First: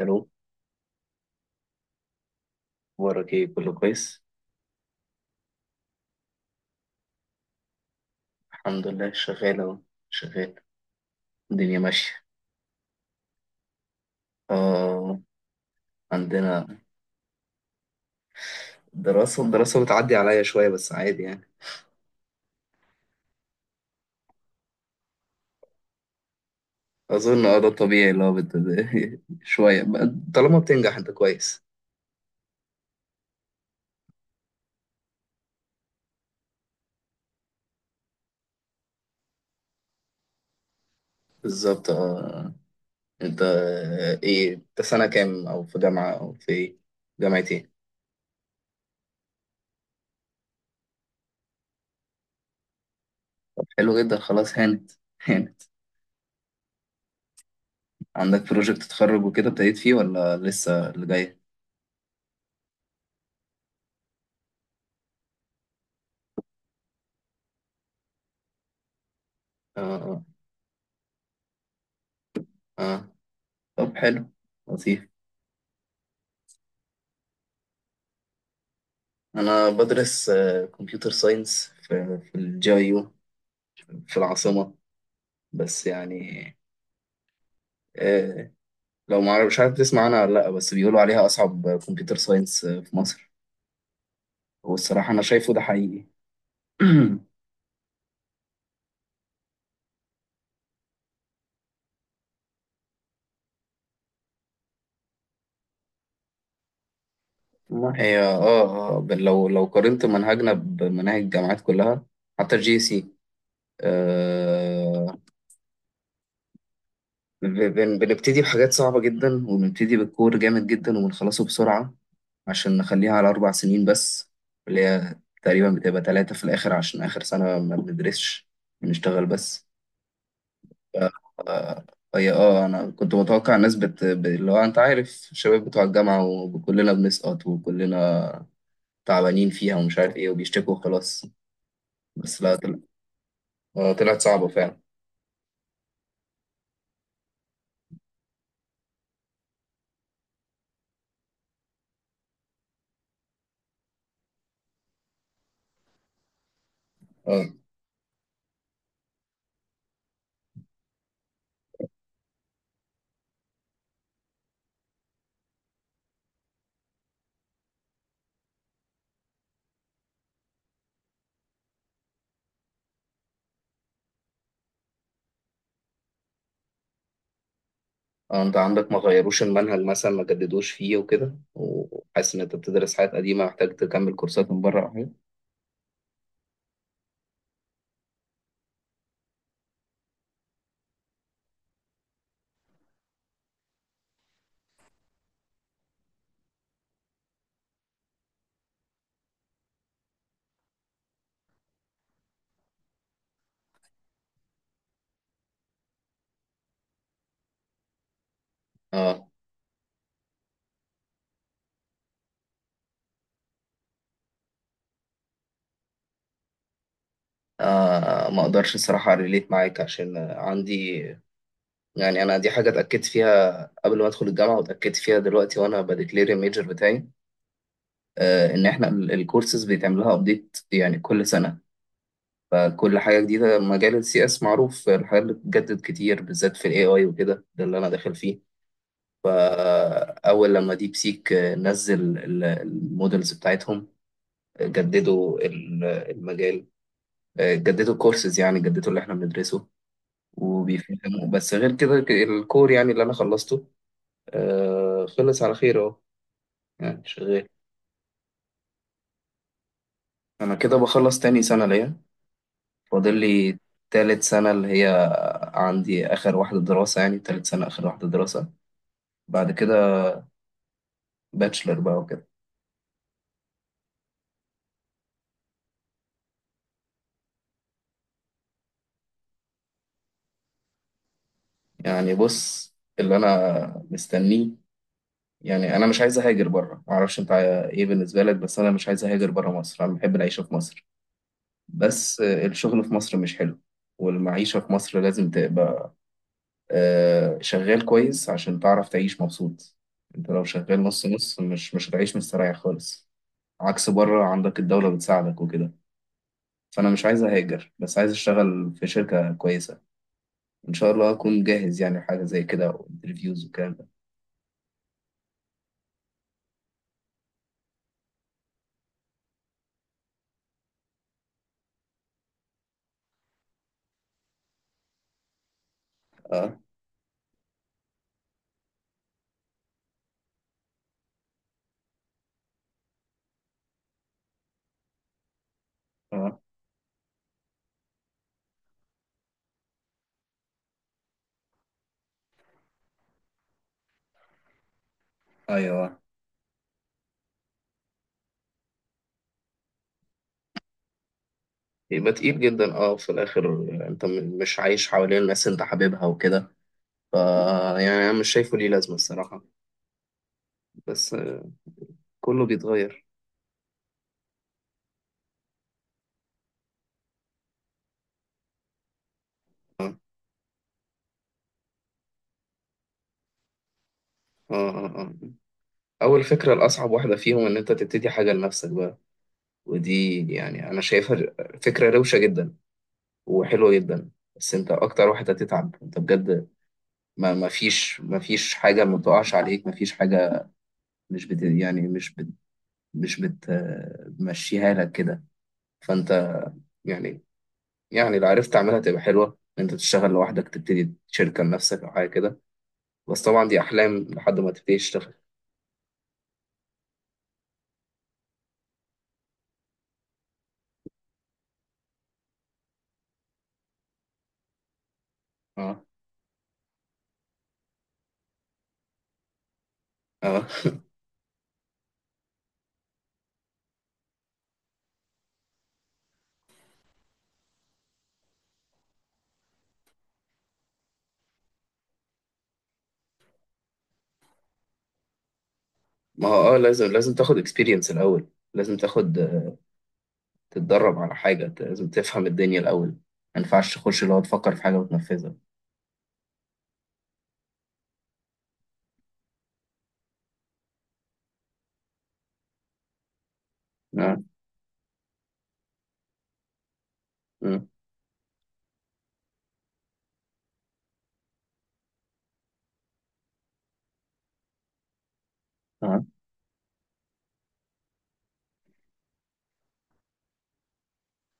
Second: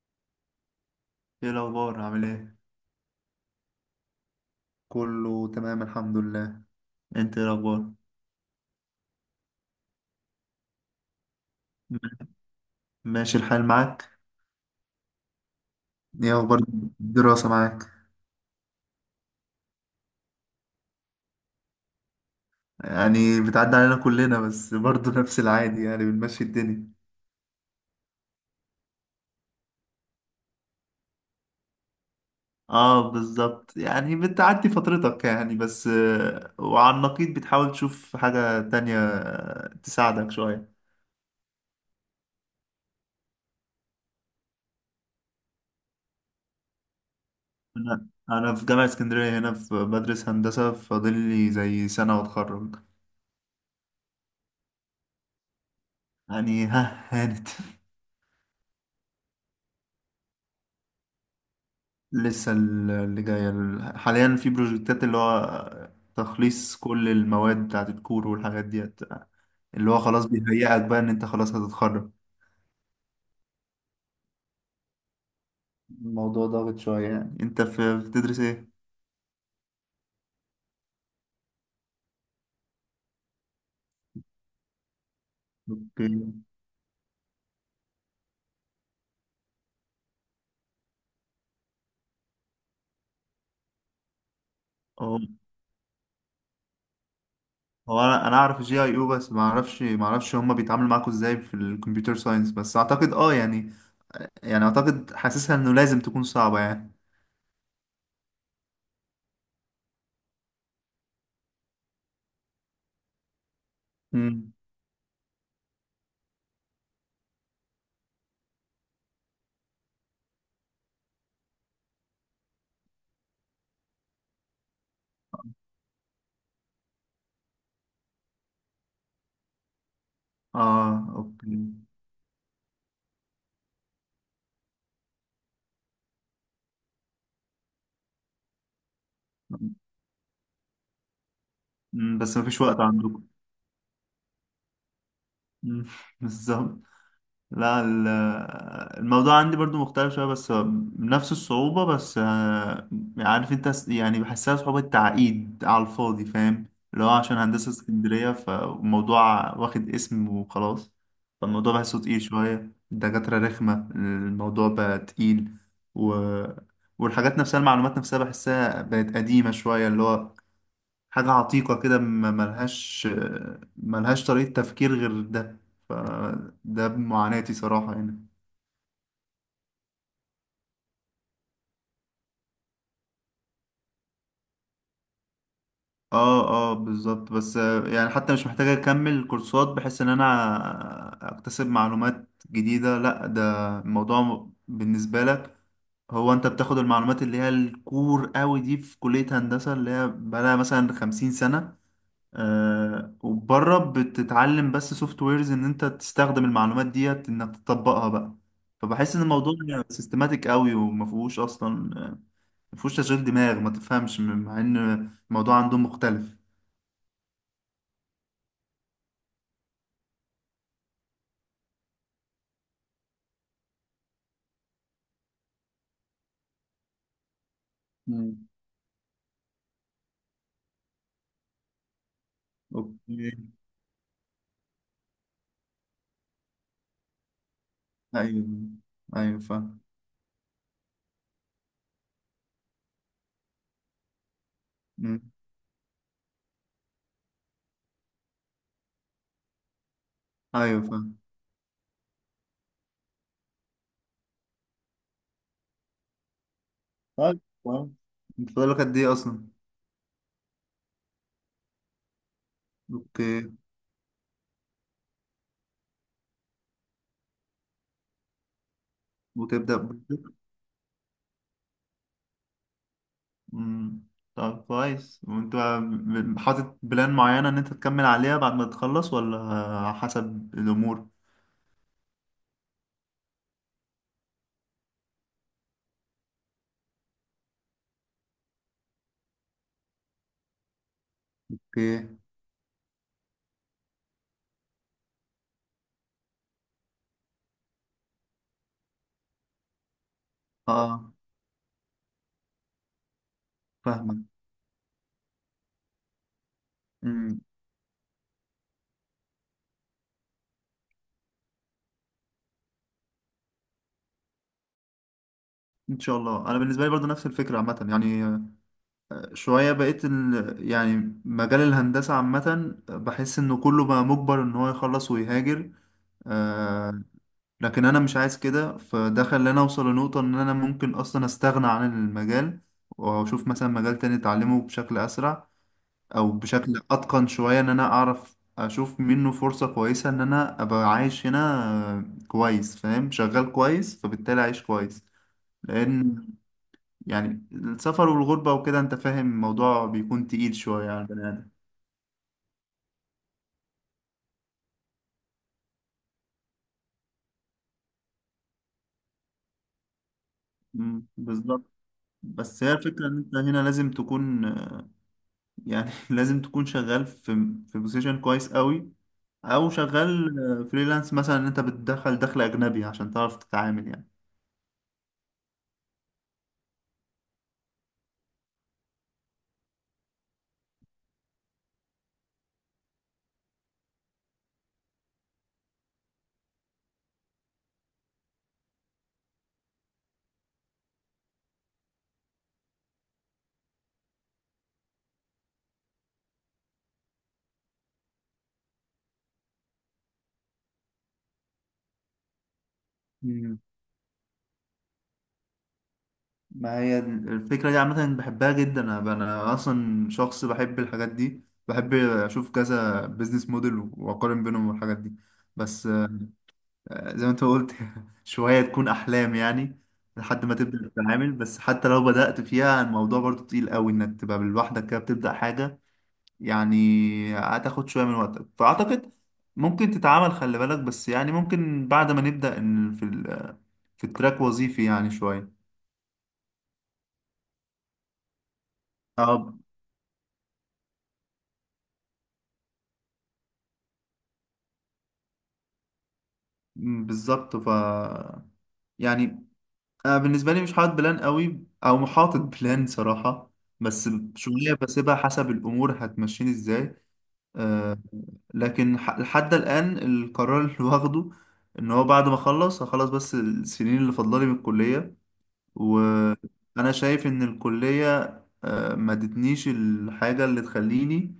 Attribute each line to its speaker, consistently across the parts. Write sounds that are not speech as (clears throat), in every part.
Speaker 1: الو.
Speaker 2: ايه الاخبار عامل ايه؟
Speaker 1: اخبارك ايه؟ كله كويس.
Speaker 2: كله تمام الحمد لله. انت ايه الاخبار؟
Speaker 1: الحمد لله، شغال اهو، شغال، الدنيا ماشية.
Speaker 2: ماشي الحال معاك؟
Speaker 1: آه
Speaker 2: ايه اخبار
Speaker 1: عندنا
Speaker 2: الدراسة معاك؟
Speaker 1: الدراسة بتعدي عليا شوية بس عادي يعني.
Speaker 2: يعني بتعدي علينا كلنا بس برضه (laughs) نفس العادي، يعني بنمشي الدنيا.
Speaker 1: أظن ده الطبيعي اللي هو (laughs) شوية طالما بتنجح أنت كويس.
Speaker 2: اه بالظبط، يعني بتعدي فترتك يعني، بس وعلى النقيض بتحاول تشوف حاجة تانية، تساعدك شوية.
Speaker 1: بالظبط اه. أنت، إيه؟ أنت سنة كام؟ أو في جامعة، أو في إيه؟ جامعة إيه؟
Speaker 2: انا في جامعة اسكندرية هنا، في بدرس هندسة، فاضل لي زي سنة واتخرج.
Speaker 1: حلو جدا، خلاص هانت، هانت.
Speaker 2: يعني ها، هانت.
Speaker 1: عندك بروجكت تتخرج وكده، ابتديت فيه ولا لسه اللي جاي؟
Speaker 2: لسه اللي جاية، حاليا في بروجكتات، اللي هو تخليص كل المواد بتاعت الكور والحاجات ديت،
Speaker 1: اه،
Speaker 2: اللي هو
Speaker 1: اه،
Speaker 2: خلاص بيهيئك بقى ان انت خلاص هتتخرج.
Speaker 1: اه. طب حلو، لطيف.
Speaker 2: الموضوع ضاغط شوية. يعني انت في بتدرس ايه؟
Speaker 1: أنا بدرس كمبيوتر ساينس في الجي آي يو، في العاصمة. بس
Speaker 2: اوكي.
Speaker 1: يعني، آه، لو ما عارف- مش عارف تسمع عنها ولا لأ، بس بيقولوا عليها أصعب كمبيوتر ساينس في مصر. والصراحة
Speaker 2: هو
Speaker 1: أنا شايفه ده حقيقي. (clears throat)
Speaker 2: هو انا اعرف الجي اي او، بس ما اعرفش هما بيتعاملوا معاكوا ازاي في الكمبيوتر ساينس، بس اعتقد اه يعني، يعني اعتقد حاسسها انه لازم تكون صعبة يعني.
Speaker 1: والله هي اه اه، لو قارنت منهجنا بمناهج الجامعات كلها، حتى الجي سي.
Speaker 2: امم
Speaker 1: آه ب- بنبتدي بحاجات صعبة جدا، وبنبتدي بالكور جامد جدا، وبنخلصه بسرعة عشان نخليها على 4 سنين بس. اللي هي تقريبا بتبقى تلاتة في الآخر، عشان آخر سنة ما بندرسش، بنشتغل بس. ف...
Speaker 2: اه اوكي.
Speaker 1: آه، هي اه، أنا كنت متوقع الناس اللي هو أنت عارف الشباب بتوع الجامعة، وكلنا بنسقط، وكلنا تعبانين فيها، ومش عارف إيه، وبيشتكوا وخلاص.
Speaker 2: بس
Speaker 1: بس لا،
Speaker 2: مفيش وقت عندكم.
Speaker 1: طلعت صعبة فعلا.
Speaker 2: مم. (laughs) بالظبط. لا، الموضوع عندي برضو مختلف شوية، بس نفس الصعوبة بس عارف انت يعني بحسها صعوبة تعقيد على الفاضي، فاهم؟ اللي هو عشان
Speaker 1: اه،
Speaker 2: هندسة اسكندرية، فالموضوع واخد اسم وخلاص. فالموضوع بحسه تقيل شوية، الدكاترة رخمة، الموضوع بقى تقيل و... والحاجات نفسها المعلومات نفسها بحسها بقت قديمة شوية، اللي هو حاجة عتيقة كده، ملهاش طريقة تفكير غير ده. فده معاناتي صراحة يعني.
Speaker 1: انت عندك ما غيروش المنهج مثلا، ما جددوش فيه وكده، وحاسس ان انت بتدرس حاجات قديمه، محتاج تكمل كورسات من بره او حاجه؟
Speaker 2: اه اه بالظبط، بس يعني حتى مش محتاج اكمل كورسات بحيث ان انا اكتسب معلومات جديدة، لا، ده الموضوع بالنسبة لك هو انت بتاخد المعلومات اللي هي الكور قوي دي في كلية هندسة اللي هي بقالها مثلا 50 سنة. آه وبره بتتعلم بس سوفت ويرز ان انت تستخدم المعلومات ديت انك تطبقها بقى. فبحس ان
Speaker 1: اه،
Speaker 2: الموضوع سيستماتيك قوي، وما فيهوش اصلا ما فيهوش تشغيل دماغ، ما تفهمش، مع ان الموضوع عندهم مختلف.
Speaker 1: ما اقدرش الصراحه ريليت معاك، عشان عندي يعني، انا دي حاجه اتاكدت فيها قبل ما ادخل الجامعه، واتاكدت فيها دلوقتي وانا بديكلير الميجر بتاعي.
Speaker 2: مم.
Speaker 1: ان احنا الكورسز بيتعمل لها ابديت يعني كل سنه. فكل حاجه
Speaker 2: اوكي.
Speaker 1: جديده، مجال السي اس معروف الحاجات اللي بتتجدد كتير، بالذات في الاي اي وكده، ده اللي انا داخل فيه.
Speaker 2: ايوه، ايوه فاهم.
Speaker 1: فاول لما ديب سيك نزل المودلز بتاعتهم،
Speaker 2: مم.
Speaker 1: جددوا المجال، جددوا الكورسز، يعني جددوا اللي احنا بندرسه
Speaker 2: ايوه فاهم.
Speaker 1: وبيفهموا. بس غير كده، الكور يعني اللي انا خلصته، خلص على خير اهو، يعني
Speaker 2: طيب
Speaker 1: شغال.
Speaker 2: كويس. انت فاضلك قد ايه اصلا؟
Speaker 1: انا كده بخلص تاني سنة ليا، فاضل
Speaker 2: اوكي.
Speaker 1: لي تالت سنة، اللي هي عندي اخر واحدة دراسة، يعني تالت سنة اخر واحدة دراسة، بعد كده
Speaker 2: وتبدا.
Speaker 1: باتشلر بقى وكده.
Speaker 2: مم. طب كويس. وانت حاطط بلان معينة ان انت تكمل عليها بعد ما تخلص، ولا حسب الامور؟
Speaker 1: يعني بص، اللي انا مستنيه، يعني انا مش عايز اهاجر بره، معرفش انت ايه بالنسبة لك، بس انا مش عايز اهاجر بره مصر، انا بحب العيشة في مصر.
Speaker 2: اوكي.
Speaker 1: بس الشغل في مصر مش حلو، والمعيشة في مصر لازم تبقى شغال كويس عشان تعرف تعيش مبسوط. انت لو شغال نص
Speaker 2: اه
Speaker 1: نص، مش هتعيش مستريح خالص، عكس
Speaker 2: فاهمك.
Speaker 1: بره عندك الدولة بتساعدك وكده. فانا مش عايز
Speaker 2: مم.
Speaker 1: اهاجر، بس عايز اشتغل في شركة كويسة، ان شاء الله اكون جاهز يعني حاجة زي كده وانترفيوز والكلام ده.
Speaker 2: ان شاء الله. انا بالنسبه لي برضه نفس الفكره عامه يعني. شويه بقيت يعني مجال الهندسه عامه بحس انه كله بقى مجبر ان هو يخلص ويهاجر.
Speaker 1: اه،
Speaker 2: آه لكن انا مش عايز كده، فده خلاني اوصل لنقطه ان انا ممكن اصلا استغنى عن المجال، واشوف مثلا مجال تاني اتعلمه بشكل اسرع او
Speaker 1: اه،
Speaker 2: بشكل اتقن شوية، ان انا اعرف اشوف منه فرصة كويسة ان انا ابقى عايش هنا كويس، فاهم؟ شغال كويس فبالتالي عايش كويس.
Speaker 1: ايوه.
Speaker 2: لان، يعني السفر والغربة وكده انت فاهم، الموضوع بيكون تقيل شوية على البني ادم.
Speaker 1: يبقى تقيل جدا، اه، في الاخر. انت مش عايش حوالين الناس اللي انت حاببها وكده. ف، يعني انا مش شايفه ليه لازمة الصراحة.
Speaker 2: مم،
Speaker 1: بس
Speaker 2: بالظبط.
Speaker 1: كله
Speaker 2: بس هي
Speaker 1: بيتغير.
Speaker 2: الفكرة ان انت هنا لازم تكون، يعني (laughs) لازم تكون شغال في بوزيشن كويس قوي، او
Speaker 1: اه،
Speaker 2: شغال فريلانس مثلا ان انت بتدخل دخل اجنبي عشان تعرف تتعامل.
Speaker 1: اه، اه. اول فكره، الاصعب واحده فيهم ان انت تبتدي حاجه لنفسك بقى. ودي يعني انا شايفها فكره روشه جدا وحلوه جدا. بس انت اكتر واحد هتتعب انت بجد، ما فيش، حاجه ما بتقعش عليك، ما فيش حاجه، مش بت يعني مش بتمشيها لك كده. فانت يعني يعني لو عرفت تعملها تبقى حلوه، إن انت تشتغل لوحدك، تبتدي شركه لنفسك او حاجه كده، بس طبعا
Speaker 2: يعني
Speaker 1: دي احلام لحد ما تبتدي تشتغل.
Speaker 2: ما هي الفكرة دي عامة بحبها جدا. أنا أصلا شخص بحب الحاجات دي، بحب أشوف كذا بيزنس موديل وأقارن بينهم والحاجات دي،
Speaker 1: اه،
Speaker 2: بس زي ما أنت قلت (laughs) شوية تكون أحلام يعني لحد
Speaker 1: اه.
Speaker 2: ما تبدأ تتعامل. بس حتى لو بدأت فيها، الموضوع برضو تقيل قوي إنك تبقى لوحدك كده بتبدأ حاجة يعني، هتاخد شوية من وقتك. فأعتقد ممكن تتعامل، خلي بالك بس، يعني ممكن بعد ما نبدأ إن في في التراك وظيفي يعني شوية.
Speaker 1: ما هو اه، لازم تاخد اكسبيرينس الاول، لازم تاخد،
Speaker 2: اه.
Speaker 1: تتدرب على حاجة، لازم تفهم الدنيا الأول، ما ينفعش تخش اللي هو تفكر في حاجة وتنفذها.
Speaker 2: مم، بالظبط. ف يعني انا بالنسبه لي مش حاطط بلان قوي او محاطط بلان صراحه، بس
Speaker 1: آه.
Speaker 2: شويه بسيبها حسب الامور هتمشيني ازاي.
Speaker 1: آه.
Speaker 2: أه لكن لحد الان القرار اللي واخده ان هو بعد ما اخلص هخلص بس السنين اللي فاضلالي من الكليه،
Speaker 1: آه.
Speaker 2: وانا شايف ان الكليه أه ما ادتنيش الحاجه اللي تخليني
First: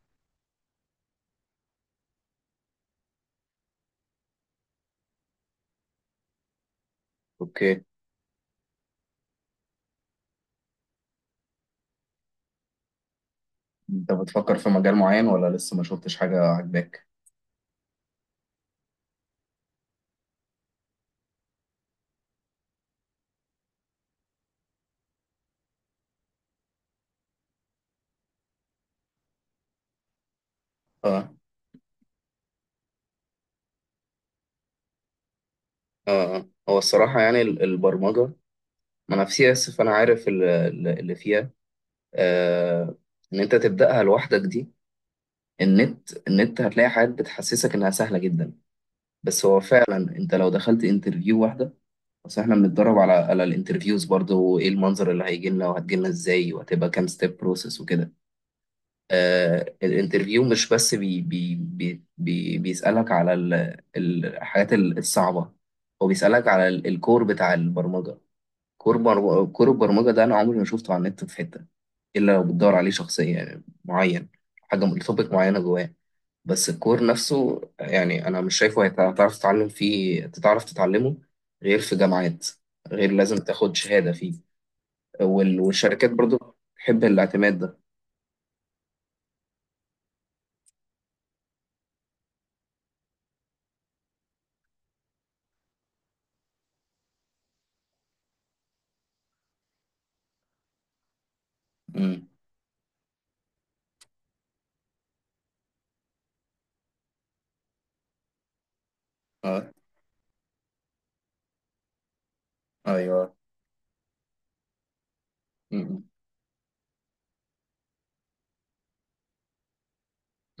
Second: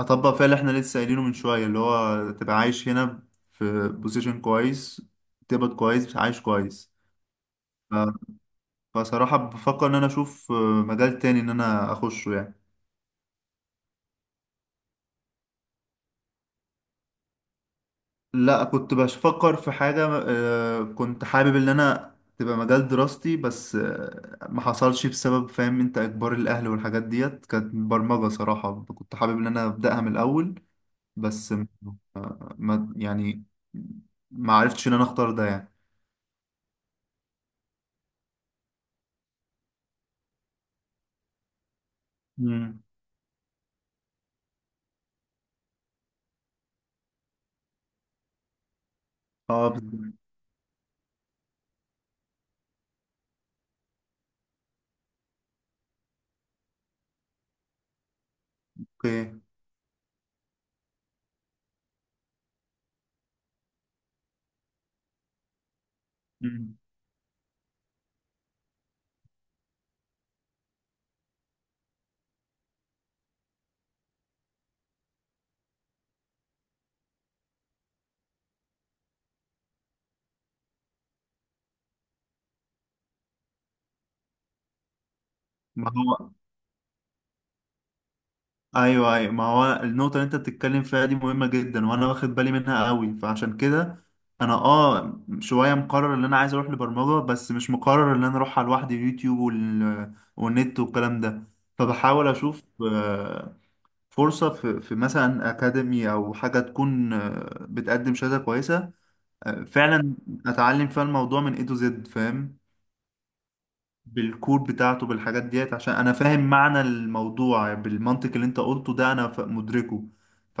Speaker 2: اطبق فيها اللي احنا لسه قايلينه من شويه، اللي هو تبقى عايش هنا في بوزيشن كويس، تقبض كويس، عايش كويس.
Speaker 1: أوكي.
Speaker 2: ف، فصراحة بفكر إن أنا أشوف مجال تاني إن أنا أخشه يعني.
Speaker 1: أنت بتفكر في مجال معين ولا لسه ما شفتش حاجة عاجباك؟
Speaker 2: لا كنت بفكر في حاجة، كنت حابب إن أنا تبقى مجال دراستي، بس ما حصلش بسبب فاهم أنت إجبار الأهل والحاجات ديت. كانت برمجة صراحة، كنت حابب إن أنا أبدأها من الأول،
Speaker 1: آه.
Speaker 2: بس ما، يعني ما عرفتش إن أنا أختار ده يعني.
Speaker 1: آه. آه. هو الصراحة يعني البرمجة، ما أنا في سي إس فأنا عارف اللي فيها.
Speaker 2: مم.
Speaker 1: آه. إن أنت تبدأها لوحدك دي، النت هتلاقي حاجات بتحسسك إنها سهلة جدا، بس هو
Speaker 2: اه
Speaker 1: فعلا
Speaker 2: بالظبط.
Speaker 1: أنت لو دخلت انترفيو واحدة. بس احنا بنتدرب على الانترفيوز برضه، وايه المنظر اللي هيجي لنا وهتجي لنا ازاي، وهتبقى كام ستيب بروسيس وكده.
Speaker 2: اوكي.
Speaker 1: الانترفيو مش بس بي بي بي بي بيسألك على الحاجات الصعبة، هو بيسألك على
Speaker 2: مم.
Speaker 1: الكور بتاع البرمجة. كور البرمجة ده انا عمري ما شفته على النت في حتة، الا لو بتدور عليه شخصيا يعني معين، حاجة توبيك معينة جواه. بس الكور نفسه يعني انا مش شايفه هتعرف تتعلم فيه تتعرف تتعلمه غير في جامعات، غير لازم تاخد شهادة فيه.
Speaker 2: ما
Speaker 1: والشركات
Speaker 2: هو،
Speaker 1: برضو بتحب الاعتماد ده.
Speaker 2: ايوه ايوه ما هو النقطه اللي انت بتتكلم فيها دي مهمه جدا، وانا واخد بالي منها قوي، فعشان كده انا اه شويه مقرر ان انا عايز اروح لبرمجه، بس مش مقرر ان انا اروح على لوحدي يوتيوب والنت والكلام ده.
Speaker 1: امم،
Speaker 2: فبحاول اشوف فرصه في, في مثلا اكاديمي او حاجه تكون بتقدم شهاده كويسه.
Speaker 1: اه،
Speaker 2: فعلا اتعلم فيها الموضوع من اي تو زد، فاهم؟
Speaker 1: ايوه.
Speaker 2: بالكود بتاعته بالحاجات ديت، عشان
Speaker 1: امم،
Speaker 2: انا فاهم معنى الموضوع بالمنطق اللي انت قلته ده، انا مدركه.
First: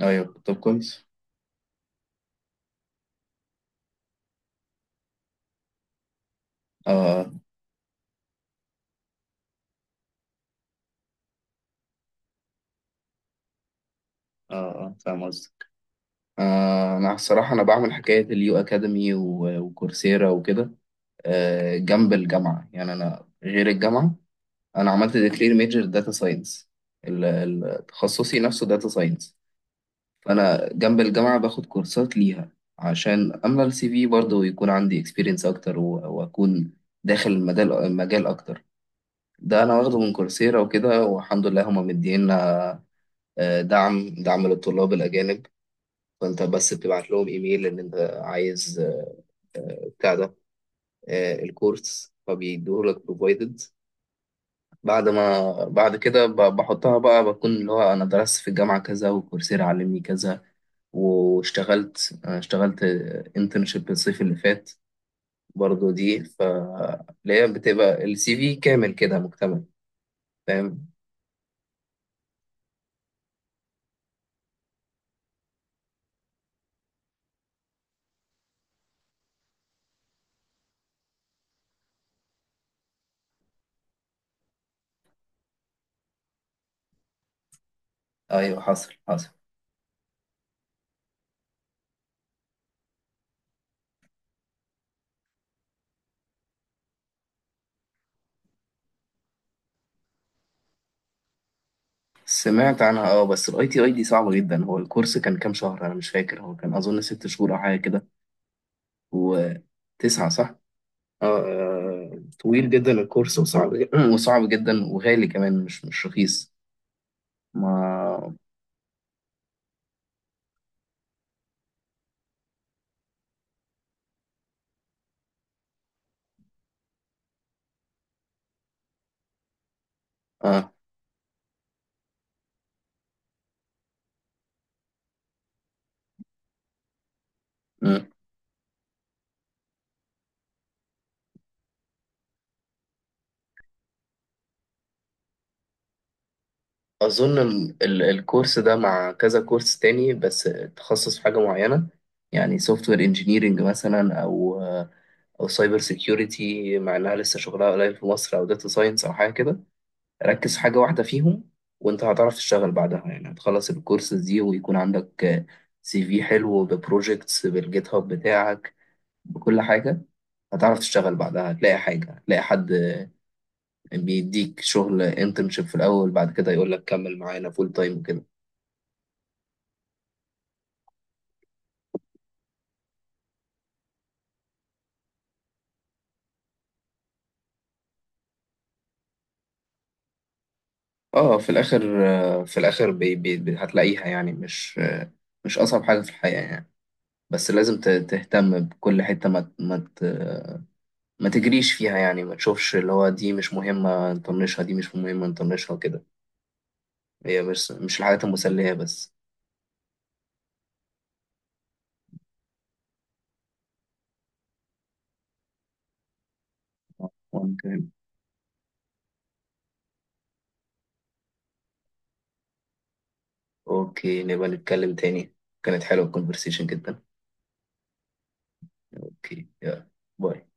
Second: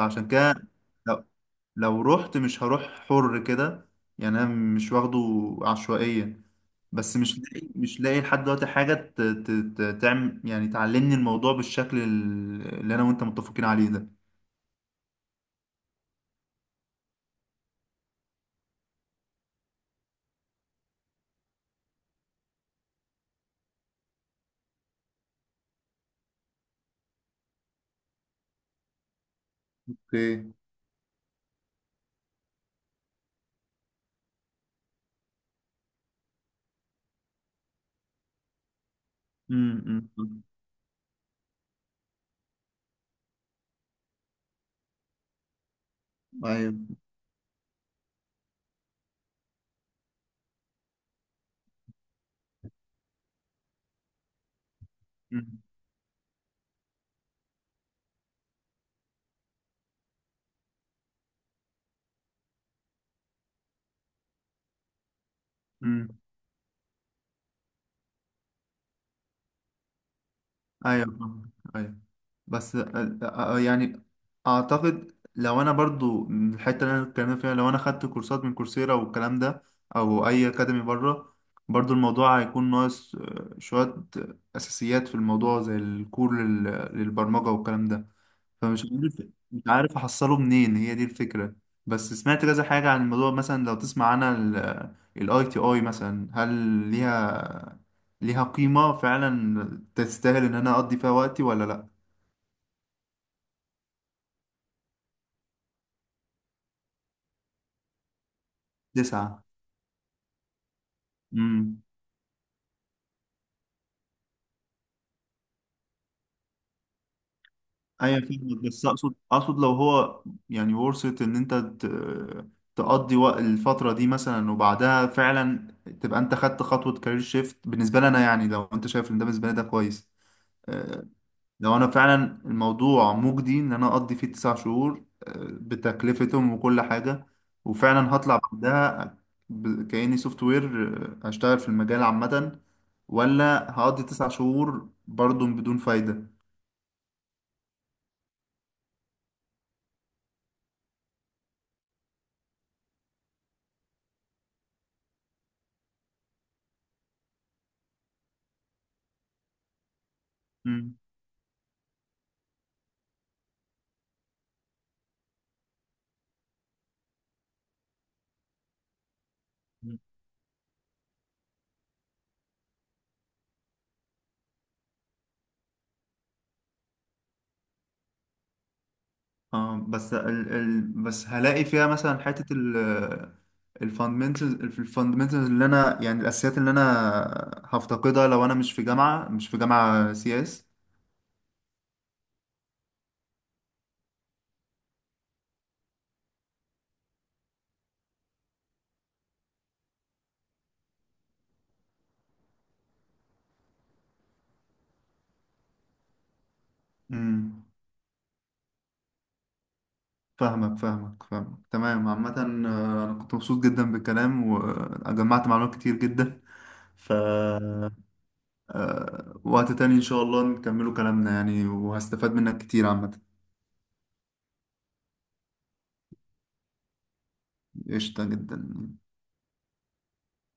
Speaker 1: ايوه، طب
Speaker 2: كده،
Speaker 1: كويس.
Speaker 2: لو، لو رحت مش هروح حر كده، يعني انا مش واخده عشوائيا، بس
Speaker 1: اه،
Speaker 2: مش لاقي لحد دلوقتي حاجة تعمل، يعني تعلمني الموضوع بالشكل اللي انا وانت متفقين عليه ده.
Speaker 1: اه، اه، فاهم قصدك. آه، انا الصراحة انا بعمل حكاية اليو اكاديمي وكورسيرا وكده، آه جنب الجامعة، يعني انا غير الجامعة، انا عملت ديكلير ميجر داتا ساينس، تخصصي نفسه داتا ساينس.
Speaker 2: اوكي.
Speaker 1: فانا جنب الجامعه باخد كورسات ليها عشان املى السي في برضه، ويكون عندي اكسبيرينس اكتر واكون داخل المجال اكتر. ده
Speaker 2: امم.
Speaker 1: انا واخده من
Speaker 2: أمم.
Speaker 1: كورسيرا وكده، والحمد لله هما مدينا دعم، دعم للطلاب الاجانب. فانت بس
Speaker 2: ايوه.
Speaker 1: بتبعت لهم ايميل ان انت عايز بتاع ده، الكورس فبيدوه لك بروفايدد. بعد
Speaker 2: امم.
Speaker 1: ما بعد كده، بحطها بقى، بكون اللي هو انا درست في الجامعه كذا، وكورسيرا علمني كذا. اشتغلت انترنشيب الصيف اللي فات برضه
Speaker 2: أمم.
Speaker 1: دي، فهي بتبقى السي في كامل كده مكتمل، فاهم؟
Speaker 2: ايوه فاهم. ايوه. بس يعني اعتقد لو انا برضو من الحته اللي انا اتكلمنا فيها، لو انا خدت كورسات من كورسيرا والكلام ده او اي اكاديمي بره، برضو الموضوع هيكون ناقص شويه اساسيات في الموضوع، زي الكور للبرمجه والكلام ده.
Speaker 1: ايوه،
Speaker 2: فمش
Speaker 1: حصل،
Speaker 2: عارف
Speaker 1: حصل.
Speaker 2: مش عارف احصله منين، هي دي الفكرة. بس سمعت كذا حاجة عن الموضوع، مثلا لو تسمع عنها، الاي تي اي مثلا، هل ليها ليها قيمة فعلا تستاهل ان انا اقضي فيها وقتي ولا لا؟
Speaker 1: سمعت عنها اه، بس الاي تي اي دي صعبة جدا. هو الكورس كان كام شهر؟ انا مش فاكر، هو كان اظن 6 شهور او حاجة كده.
Speaker 2: تسعة.
Speaker 1: وتسعة، صح؟ اه.
Speaker 2: امم.
Speaker 1: طويل جدا الكورس وصعب، (clears throat) وصعب جدا، وغالي كمان، مش رخيص. ما
Speaker 2: ايوه فاهمك، بس اقصد لو هو يعني ورثة ان انت تقضي وقت الفترة دي مثلا وبعدها فعلا تبقى انت خدت خطوة كارير شيفت بالنسبة لنا، يعني لو انت شايف ان ده بالنسبة لي ده كويس.
Speaker 1: اه،
Speaker 2: آه، لو انا فعلا الموضوع مجدي ان انا اقضي فيه 9 شهور، بتكلفتهم وكل حاجة، وفعلا هطلع بعدها كأني سوفت وير، هشتغل في المجال عامة، ولا هقضي 9 شهور برضو بدون فايدة؟
Speaker 1: أظن الكورس ده مع كذا كورس تاني، بس تخصص في حاجة معينة، يعني سوفت وير انجينيرنج مثلا، أو سايبر سيكيورتي، مع إنها لسه شغلها قليل في مصر، أو داتا ساينس أو حاجة كده. ركز في حاجة
Speaker 2: مم.
Speaker 1: واحدة فيهم، وأنت هتعرف تشتغل بعدها، يعني هتخلص الكورس دي ويكون عندك سي في حلو ببروجيكتس بالجيت هاب بتاعك بكل حاجة، هتعرف تشتغل بعدها، هتلاقي حاجة، هتلاقي حد بيديك شغل انترنشيب في الأول، بعد كده يقول لك كمل معانا فول تايم وكده.
Speaker 2: اه بس ال بس هلاقي فيها مثلا حتة الفاندمنتالز، اللي انا يعني الاساسيات اللي انا هفتقدها لو انا مش في جامعة سي
Speaker 1: اه، في الاخر، في الاخر هتلاقيها، يعني مش، مش اصعب حاجه في الحياه يعني، بس لازم تهتم بكل حته، ما تجريش فيها يعني، ما تشوفش اللي هو دي مش مهمه نطنشها، دي مش مهمه نطنشها وكده،
Speaker 2: اس.
Speaker 1: هي مش الحاجات المسليه بس.
Speaker 2: فاهمك تمام. عامة أنا كنت مبسوط جدا بالكلام، وجمعت معلومات كتير جدا. ف
Speaker 1: ممكن.
Speaker 2: وقت تاني إن شاء الله نكملوا كلامنا يعني، وهستفاد منك كتير عامة.
Speaker 1: اوكي، نبقى نتكلم تاني، كانت حلوه الكونفرسيشن جدا.
Speaker 2: قشطة جدا.
Speaker 1: اوكي، يلا، باي.